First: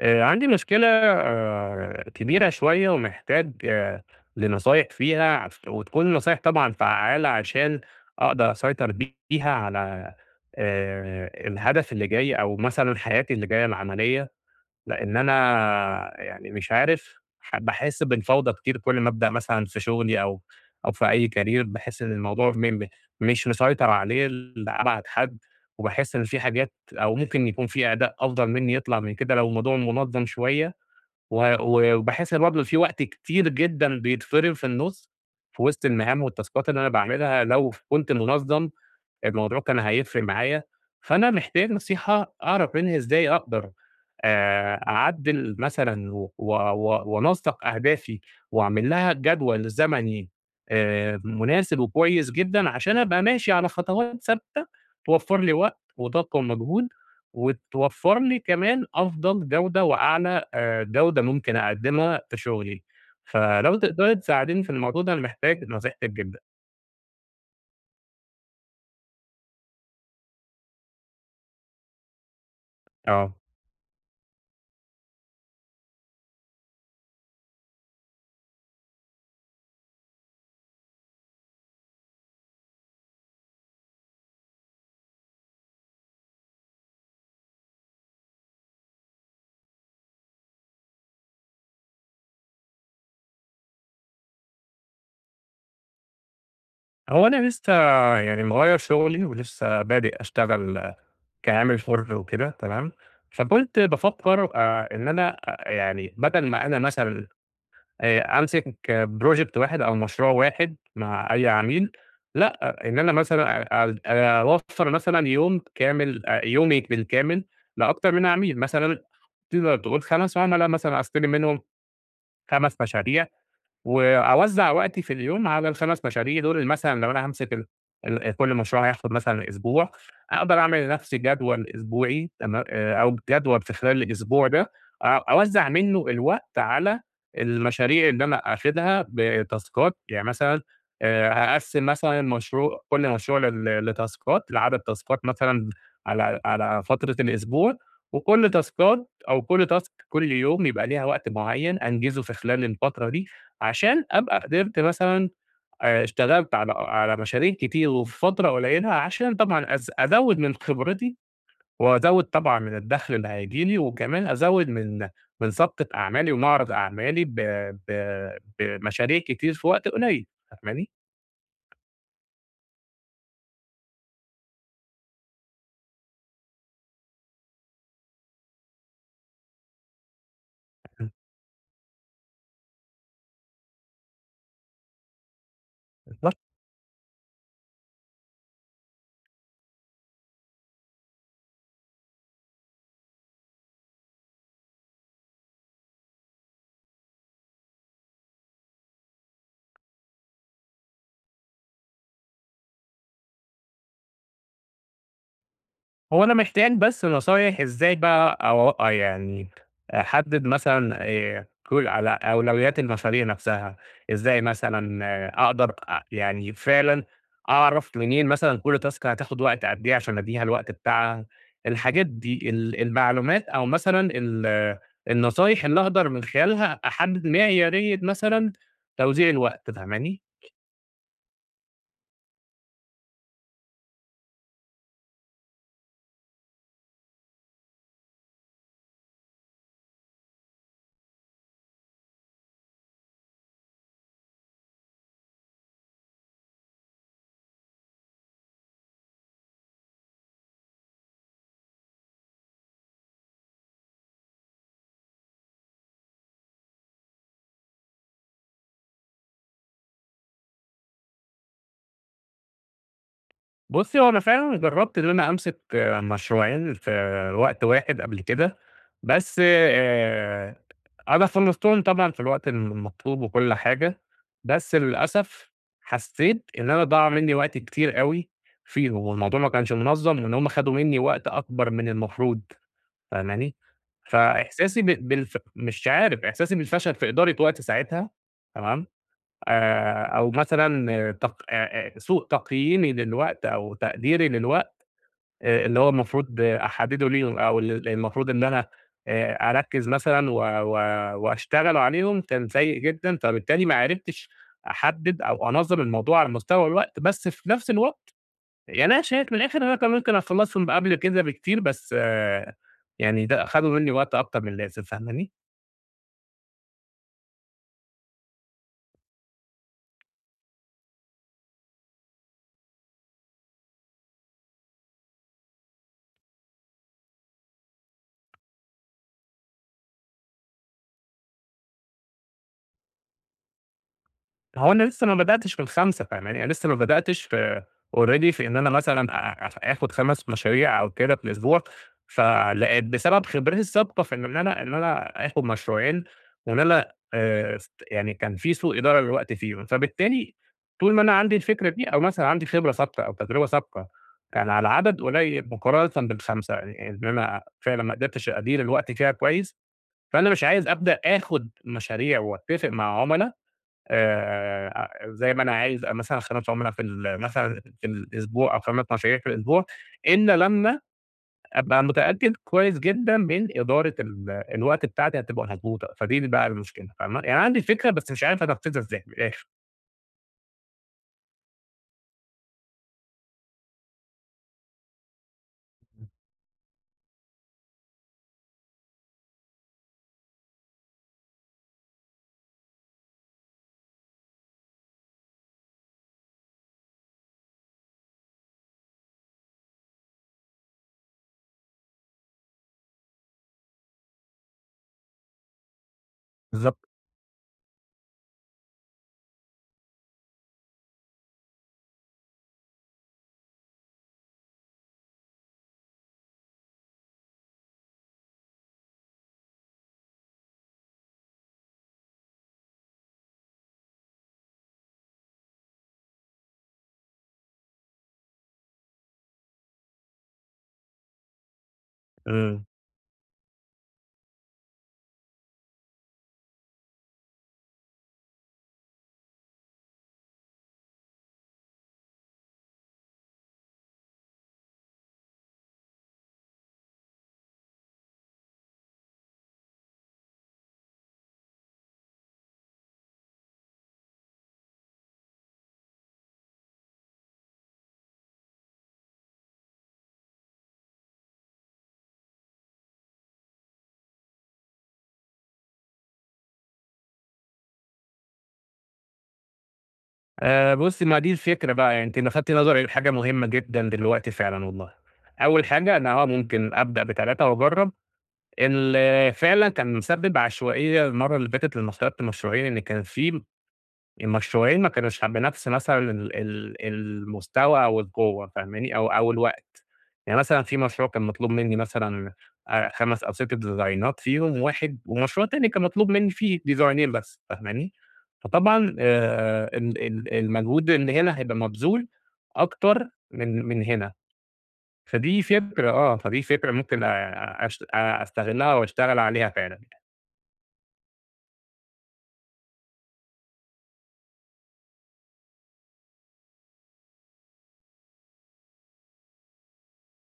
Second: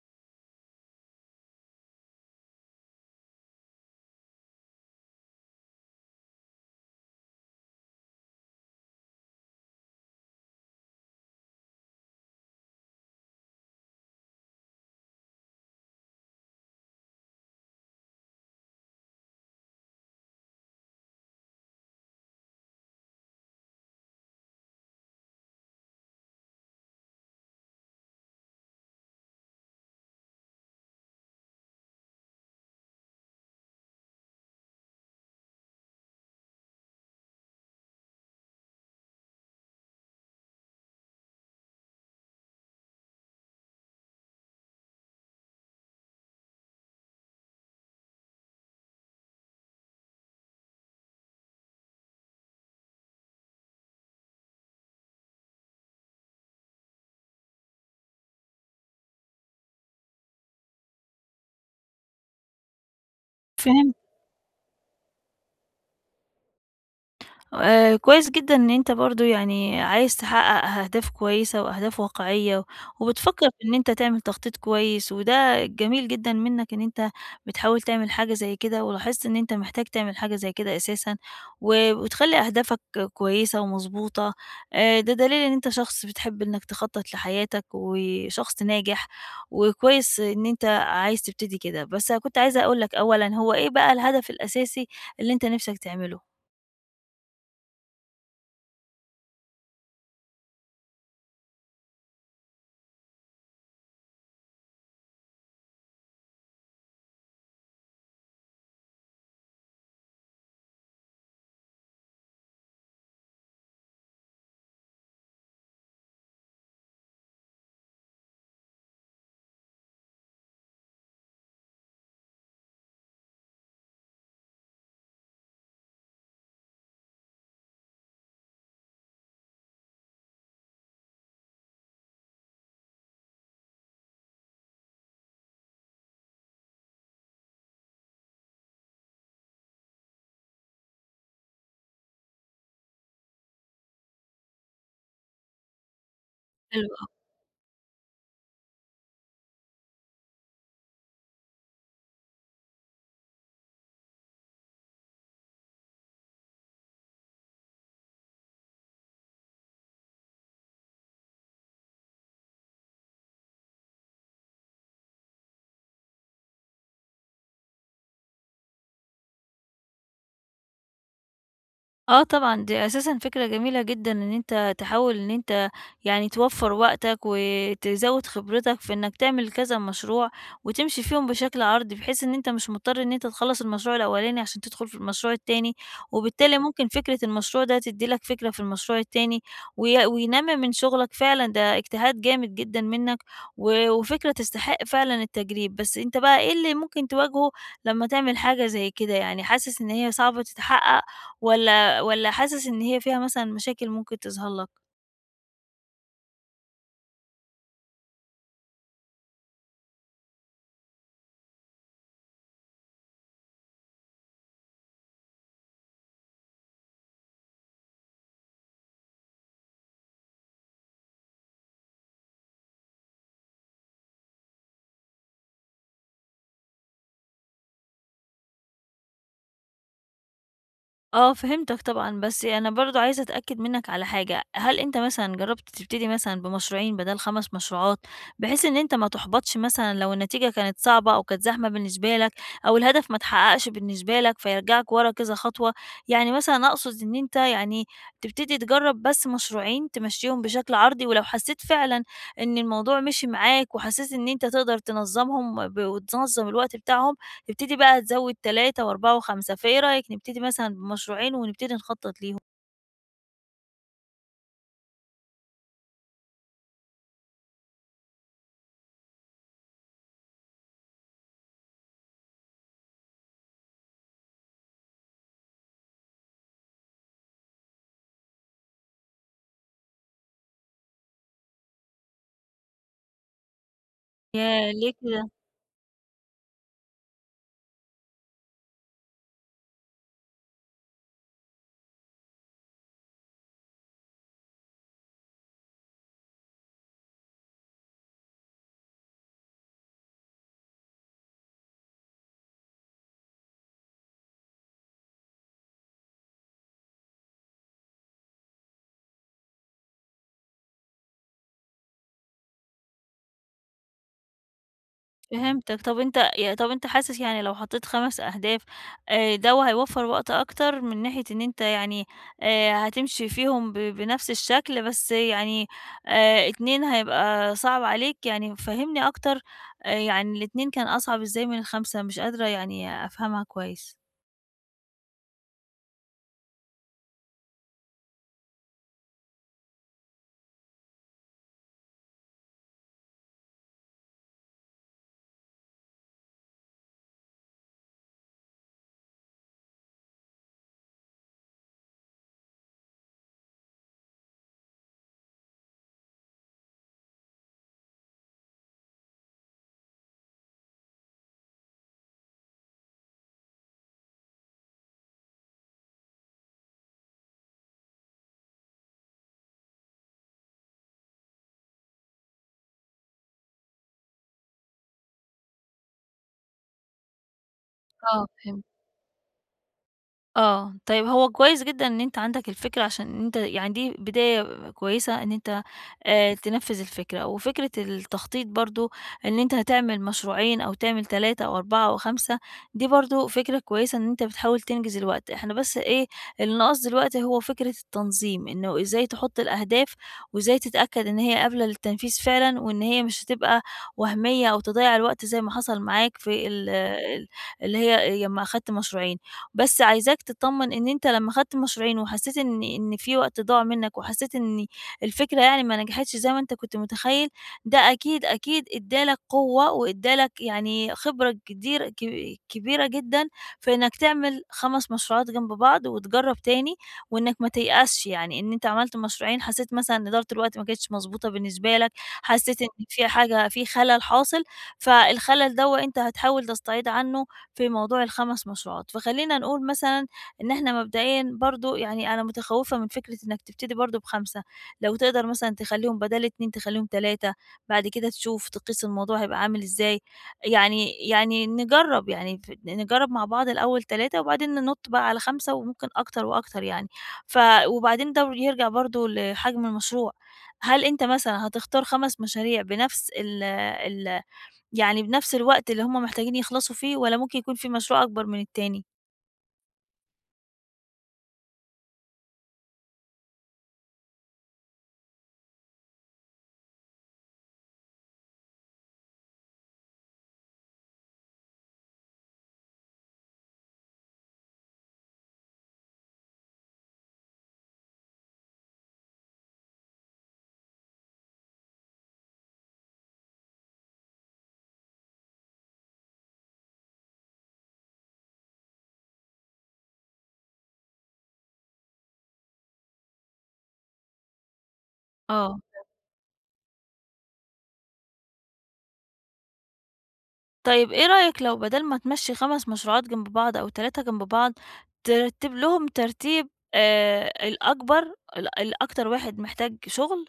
عندي مشكلة كبيرة شوية ومحتاج لنصايح فيها وتكون نصايح طبعًا فعّالة عشان أقدر أسيطر بيها على الهدف اللي جاي أو مثلًا حياتي اللي جاية العملية. لإن أنا يعني مش عارف باحس بالفوضى كتير كل ما أبدأ مثلًا في شغلي أو في أي career، باحس إن الموضوع م م مش مسيطر عليه لأبعد حد، وباحس إن في حاجات أو ممكن يكون في أداء أفضل مني يطلع من كده لو الموضوع منظم شوية، و و وباحس إن برضه في وقت كتير جدًا بيتفرم في النُص في وسط المهام والتاسكات اللي أنا باعملها، لو كنت منظم الموضوع كان هيفرق معايا. فأنا محتاج نصيحة أعرف منها إزاي أقدر أعدِّل مثلًا و و و وأنسَّق أهدافي وأعمل لها جدول زمني مناسب وكويس جدًا عشان أبقى ماشي على خطوات ثابتة توفّر لي وقت وطاقة ومجهود، وتوفّر لي كمان أفضل جودة وأعلى جودة ممكن أقدِّمها في شغلي. فلو فهمت، تقدري تساعديني في الموضوع ده، أنا محتاج نصيحتِك جدًا. كويس جدًا إن أنت برضه يعني عايز تحقق أهداف كويسة وأهداف واقعية، و- آه. وبتفكّر في إن أنت تعمل تخطيط كويس، وده جميل جدًا منّك إن أنت بتحاول تعمل حاجة زي كده، ولاحظت إن أنت محتاج تعمل حاجة زي كده أساسًا، و وتخلّي أهدافك كويسة ومضبوطة، ده دليل إن أنت شخص بتحب إنّك تخطّط لحياتك، وشخص ناجح، وكويس إن أنت عايز تبتدي كده، بس كنت عايزة أقول لك أولًا هو إيه بقى الهدف الأساسي اللي أنت نِفْسك تعمله؟ هو أنا لسه يعني مغيّر شغلي ولسه بادئ أشتغل كعامل حُر وكده، تمام؟ فكنت بافكّر إن أنا، يعني، بدل ما أنا مثلًا أمسك project واحد أو مشروع واحد مع أي عميل، لأ، آه، إن أنا مثلًا أ أل أوفّر مثلًا يوم كامل أ يومي بالكامل لأكتر من عميل. مثلًا تقدر تقول 5 عُملا مثلًا، أستلم منهم 5 مشاريع وأوزّع وقتي في اليوم على ال5 مشاريع دول. مثلًا لو أنا هامسك ال ال كل مشروع هياخد مثلًا أسبوع، أقدر أعمل لنفسي جدول أسبوعي تما أو جدول في خلال الأسبوع ده أوزّع منّه الوقت على المشاريع اللي أنا آخدها بتاسكات. يعني مثلًا هاقسّم مثلًا كل مشروع لتاسكات، لعدد تاسكات مثلًا على حلو. فترة الأسبوع، وكل تاسكات أو كل task كل يوم يبقى ليها وقت معيّن أنجزه في خلال الفترة دي. عشان أبقى قدرت مثلًا اشتغلت على مشاريع كتير وفي فترة قليلة، عشان طبعًا أزوّد من خبرتي، وأزوّد طبعًا من الدخل اللي هييجي لي، وكمان أزوّد من سابقة أعمالي ومعرض أعمالي ب ب بمشاريع كتير في وقت قليل، فاهماني؟ آه طبعًا، دي أساسًا فكرة جميلة جدًا إن أنت تحاول إن أنت يعني توفّر وقتك، وتزوّد خبرتك في إنك تعمل كذا مشروع، وتمشي فيهم بشكل عرضي، بحيث إن أنت مش مضطر إن أنت تخلّص المشروع الأولاني عشان تدخل في المشروع التاني، وبالتالي ممكن فكرة المشروع ده تدّي لك فكرة في المشروع التاني، وي وينمّي من شغلك فعلًا ده اجتهاد جامد جدًا منك، و وفكرة تستحق فعلًا التجريب. بس أنت بقى إيه اللي ممكن تواجهه لمّا تعمل حاجة زي كده؟ يعني حاسس إن هي صعبة تتحقق والّا والّا حاسس إن هي فيها مثلًا مشاكل ممكن تظهر لك؟ هو أنا محتاج بس نصايح إزاي بقى، أو يعني أحدد مثلًا على أولويات المشاريع نفسها. إزاي مثلًا أقدر يعني فعلًا أعرف منين مثلًا كل تاسك هتاخد وقت قد إيه عشان أدّيها الوقت بتاعها، الحاجات دي، المعلومات أو مثلًا النصايح اللي أقدر من خلالها أحدد معيارية مثلًا توزيع الوقت، فاهماني؟ آه فهمتك طبعًا، بس أنا برضه عايزة أتأكد منّك على حاجة، هل أنت مثلًا جرّبت تبتدي مثلًا بمشروعين بدل 5 مشروعات، بحيث إن أنت ما تُحبطش مثلًا لو النتيجة كانت صعبة أو كانت زحمة بالنسبة لك، أو الهدف ما اتحققش بالنسبة لك فيرجعك ورا كذا خطوة، يعني مثلًا أقصد إن أنت يعني تبتدي تجرّب بس مشروعين تمشّيهم بشكل عرضي، ولو حسيت فعلًا إن الموضوع مشي معاك وحسيت إن أنت تقدر تنظّمهم ب وتنظّم الوقت بتاعهم تبتدي بقى تزوّد 3 و4 و5، فإيه رأيك نبتدي مثلًا بمشروعين ونبتدي نخطّط ليهم؟ بُصّي، هو أنا فعلًا جرّبت إن أنا أمسك مشروعين في وقت واحد قبل كده، بس أنا خلّصتهم طبعًا في الوقت المطلوب وكل حاجة. بس للأسف حسّيت إن أنا ضاع منّي وقت كتير أوي فيهم، والموضوع ما كانش منظّم، وإن هم خدوا منّي وقت أكبر من المفروض، فاهماني؟ ياه! فإحساسي ليه ب كده؟ بالف مش عارف، إحساسي بالفشل في إدارة وقت ساعتها، تمام؟ أو مثلًا تق سوء تقييمي للوقت أو تقديري للوقت اللي هو المفروض أحدّده ليهم، أو المفروض إن أنا أركّز مثلًا و و وأشتغل عليهم كان سيء جدًا، فبالتالي ما عرفتش أحدّد أو أنظّم الموضوع على مستوى الوقت. بس في نفس الوقت، يعني أنا شايف من الآخر إن أنا كان ممكن أخلّصهم قبل كده بكتير، بس يعني ده أخدوا منّي وقت أكتر من اللازم، فاهماني؟ فهمتك. طب أنت حاسس يعني لو حطيت 5 أهداف، ده هيوفّر وقت أكتر من ناحية إن أنت يعني هتمشي فيهم ب بنفس الشكل بس يعني 2 هيبقى صعب عليك، يعني فهّمني أكتر. يعني ال2 كان أصعب إزاي من ال5؟ مش قادرة يعني أفهمها كويس. هو أنا لسه ما بدأتش في الخمسة، فاهماني؟ أنا لسه ما بدأتش في already في إن أنا مثلًا آخد 5 مشاريع أو كده في الأسبوع. فلقيت بسبب خبرتي السابقة في إن أنا، آخد مشروعين، وإن أنا س يعني كان في سوء إدارة للوقت فيهم. فبالتالي طول ما أنا عندي الفكرة دي، أو مثلًا عندي خبرة سابقة أو تجربة سابقة كان على عدد قليل مقارنة بال5، يعني إن أنا فعلًا ما قدرتش أدير الوقت فيها كويس. فأنا مش عايز أبدأ آخد مشاريع وأتفق مع عُملا زي ما أنا عايز مثلًا، خدمة عملا في مثلًا في الأسبوع أو خدمة مشاريع في الأسبوع، إلا لمّا أبقى متأكد كويس جدًا من إدارة الوقت بتاعتي هتبقى مضبوطة. فدي اللي بقى المشكلة، فاهمة؟ يعني عندي الفكرة، بس مش آه، عارف فهمت. أنفذها إزاي من الآخر. آه، طيب هو كويس جدًا إن أنت عندك الفكرة عشان أنت يعني دي بداية كويسة إن أنت تنفّذ الفكرة، وفكرة التخطيط برضه إن أنت هتعمل مشروعين أو تعمل 3 أو 4 أو 5 دي برضه فكرة كويسة إن أنت بتحاول تنجز الوقت، إحنا بس إيه اللي ناقص دلوقتي هو فكرة التنظيم، إنه إزاي تحط الأهداف، وإزاي تتأكد إن هي قابلة للتنفيذ فعلًا، وإن هي مش هتبقى وهمية أو تضيّع الوقت زي ما حصل معاك في ال بالضبط. ال اللي هي لمّا أخدت مشروعين. بس عايزاك تتطمن إن أنت لمّا خدت مشروعين وحسيت إن في وقت ضاع منك، وحسيت إن الفكرة يعني ما نجحتش زي ما أنت كنت متخيل، ده أكيد، أكيد ادّى لك قوة وادّى لك يعني خبرة كدير ك كبيرة جدًا في إنك تعمل 5 مشروعات جنب بعض وتجرّب تاني، وإنك ما تيأسش يعني إن أنت عملت مشروعين حسيت مثلًا إن إدارة الوقت ما كانتش مضبوطة بالنسبة لك، حسيت إمم. إن في حاجة في خلل حاصل، فالخلل دوّة أنت هتحاول تستعيض عنه في موضوع ال5 مشروعات، فخلّينا نقول مثلًا إن إحنا مبدئيًا برضه يعني أنا متخوّفة من فكرة إنك تبتدي برضه ب5 لو تقدر مثلًا تخلّيهم بدل 2 تخلّيهم 3 بعد كده تشوف تقيس الموضوع هيبقى عامل إزاي، يعني نجرّب يعني ف نجرّب مع بعض الأول 3 وبعدين ننُط بقى على 5 وممكن أكتر وأكتر يعني. ف وبعدين ده يرجع برضه لحجم المشروع، هل أنت مثلًا هتختار 5 مشاريع بنفس ال ال يعني بنفس الوقت اللي هُم محتاجين يخلصوا فيه، والّا ممكن يكون في مشروع أكبر من التاني؟ بُصّي، ما دي الفكرة بقى. يعني أنتِ لفتِ نظري لحاجة مهمة جدًا دلوقتي فعلًا والله. أول حاجة، أنا ممكن أبدأ ب3 وأجرّب. اللي فعلًا كان مسبب عشوائية المرّة اللي فاتت لما اخترت مشروعين، إن كان في المشروعين ما كانوش بنَفْس مثلًا ال ال المستوى أو القوة، فاهماني؟ أو الوقت. يعني مثلًا في مشروع كان مطلوب منّي مثلًا 5 أو 6 ديزاينات فيهم واحد، ومشروع تاني كان مطلوب منّي فيه ديزاينين بس، فاهماني؟ فطبعًا ال ال المجهود اللي هنا هيبقى مبذول أكتر من هنا. فدي آه. فكرة، آه، فدي فكرة ممكن أشت أستغلّها وأشتغل عليها فعلًا. طيب إيه رأيك لو بدل ما تمشّي 5 مشروعات جنب بعض أو 3 جنب بعض، ترتّب لهم ترتيب الأكبر ال الأكتر واحد محتاج شغل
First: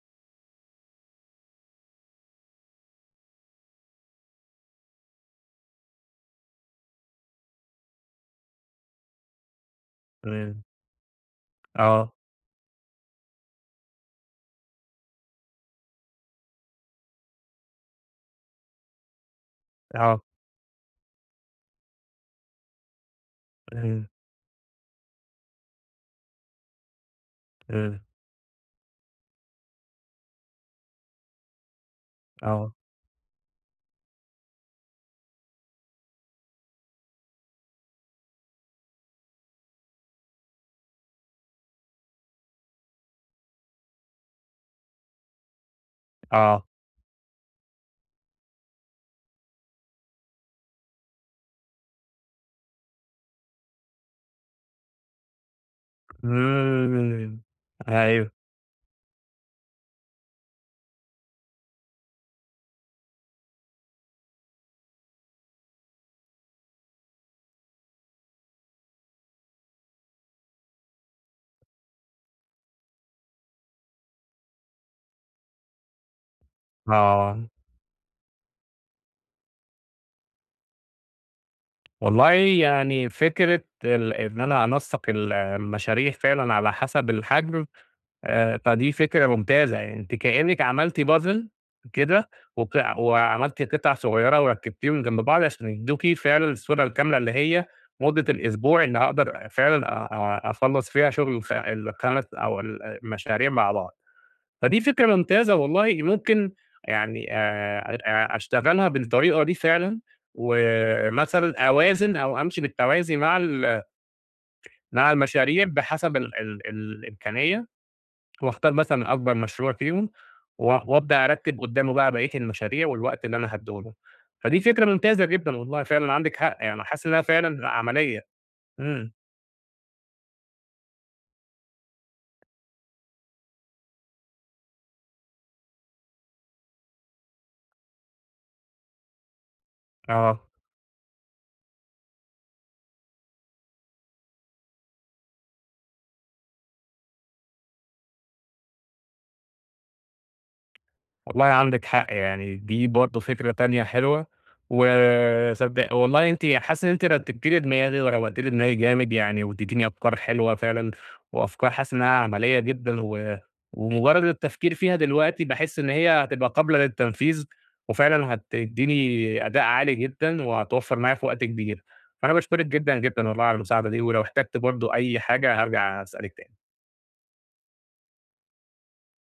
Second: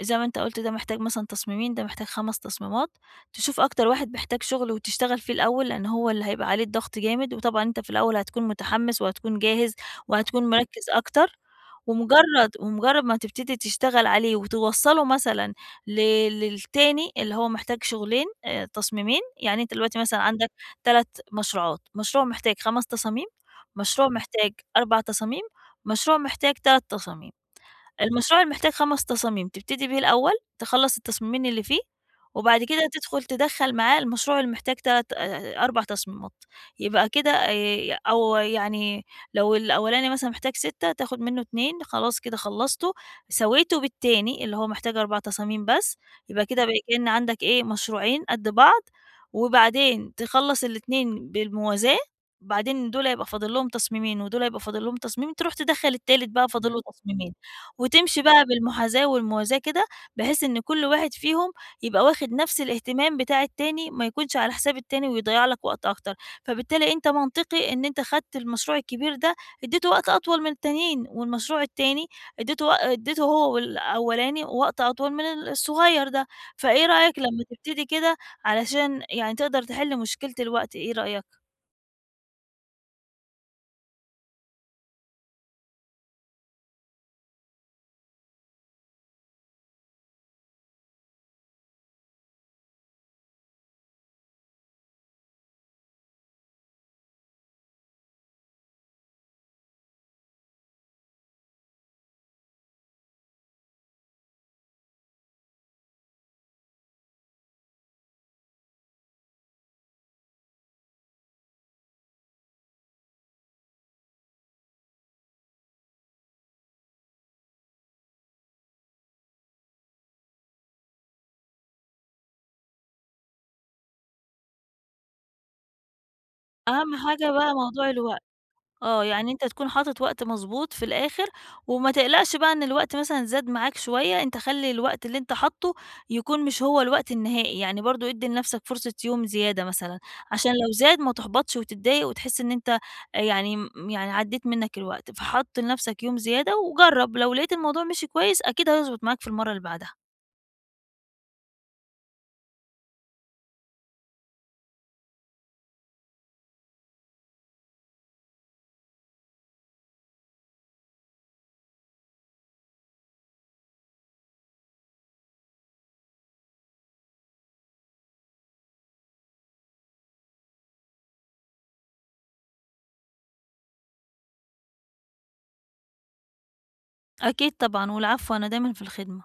زي ما أنت قُلت ده محتاج مثلًا تصميمين، ده محتاج 5 تصميمات، تشوف أكتر واحد محتاج شغل وتشتغل فيه الأول، لأن هو اللي هيبقى عليه الضغط جامد، وطبعًا أنت في الأول هتكون متحمّس وهتكون جاهز وهتكون إمم. مركّز أكتر. آه، ومجرّد ما تبتدي تشتغل عليه وتوصّله مثلًا ل للتاني اللي هو محتاج شغلين تصميمين، يعني أنت دلوقتي آه. مثلًا عندك 3 مشروعات، مشروع محتاج 5 تصاميم، إمم، مشروع محتاج 4 تصاميم، مشروع محتاج 3 تصاميم. إمم. المشروع اللي محتاج 5 تصاميم، تبتدي بيه الأول، تخلّص التصميمين اللي فيه، وبعد آه، كده تدخّل معاه المشروع اللي محتاج تلات 4 تصميمات، يبقى كده. أو يعني لو الأولاني مثلًا محتاج 6 تاخد منه 2 خلاص كده خلّصته، ساويته بالتاني اللي هو محتاج 4 تصاميم بس، يبقى كده آه. بقى كأن عندك إيه، مشروعين قد بعض، وبعدين تخلّص الاتنين بالموازاة، بعدين دول هيبقى فاضل لهم تصميمين، ودول هيبقى فاضل لهم تصميم، تروح تدخّل التالت بقى فاضل له تصميمين. إمم، وتمشي أيوه، بقى بالمحاذاة والموازاة كده، بحيث إن كل واحد فيهم يبقى واخد نفس الاهتمام بتاع التاني، ما يكونش على حساب التاني ويضيّع لك وقت أكتر، فبالتالي أنت منطقي إن أنت خدت المشروع الكبير ده ادّيته وقت أطول من التانيين، والمشروع التاني ادّيته هو والأولاني وقت أطول من ال الصغير ده، فإيه رأيك آه، لمّا تبتدي كده علشان يعني تقدر تحل مشكلة الوقت، إيه رأيك؟ والله يعني فكرة إن أنا أنسّق المشاريع فعلًا على حسب الحجم، فدي فكرة ممتازة. يعني أنتِ كأنِك عملتِ puzzle كده، وعملتِ قطع صغيرة وركبتيهم جنب بعض عشان يدوكِ فعلًا الصورة الكاملة، اللي هي مدة الأسبوع اللي هاقدر فعلًا أ أ أخلّص فيها شغل ال5 أو المشاريع مع بعض. فدي فكرة ممتازة والله، ممكن يعني أ أشتغلها بالطريقة دي فعلًا، ومثلًا أوازن أو أمشي بالتوازي مع مع المشاريع بحسب ال ال الإمكانية، واختار مثلًا أكبر مشروع فيهم، و وأبدأ أرتّب قدّامه بقى بقية المشاريع والوقت اللي أنا هادّيه له. فدي فكرة ممتازة جدًا والله، فعلًا عندِك حق، يعني أهم حاسس إنها حاجة بقى فعلًا موضوع الوقت. عملية. آه، إمم، يعني أنت تكون حاطط وقت مضبوط في الآخر، وما تقلقش بقى إن الوقت مثلًا زاد معاك شوية، أنت خلّي الوقت اللي أنت حاطُّه يكون مش هو الوقت النهائي، يعني برضه ادّي لنفسك فرصة يوم زيادة مثلًا، آه. عشان لو زاد ما تحبطش وتتضايق وتحس إن أنت يعني م يعني عدّيت منّك الوقت، فحُط لنفسك يوم زيادة وجرّب، لو لقيت الموضوع مشي كويس أكيد هيضبط معاك في المرّة اللي بعدها. والله عندِك حق، يعني دي برضه فكرة تانية حلوة، وصدق والله، أنتِ حاسس إن أنتِ رتّبتِ لي دماغي وروّقتِ لي دماغي جامد يعني، وادّيتيني أفكار حلوة فعلًا، وأفكار حاسس إنها عملية جدًا، و ومجرد التفكير فيها دلوقتي باحس إن هي هتبقى قابلة للتنفيذ، وفعلًا هتدّيني أداء عالي جدًا، وهتوفّر معايا في وقت كبير. فأنا باشكرِك جدًا، جدًا والله على المساعدة دي، ولو احتجت برضه أي حاجة هارجع أسألِك تاني. أكيد طبعًا، والعفو أنا دايمًا في الخدمة.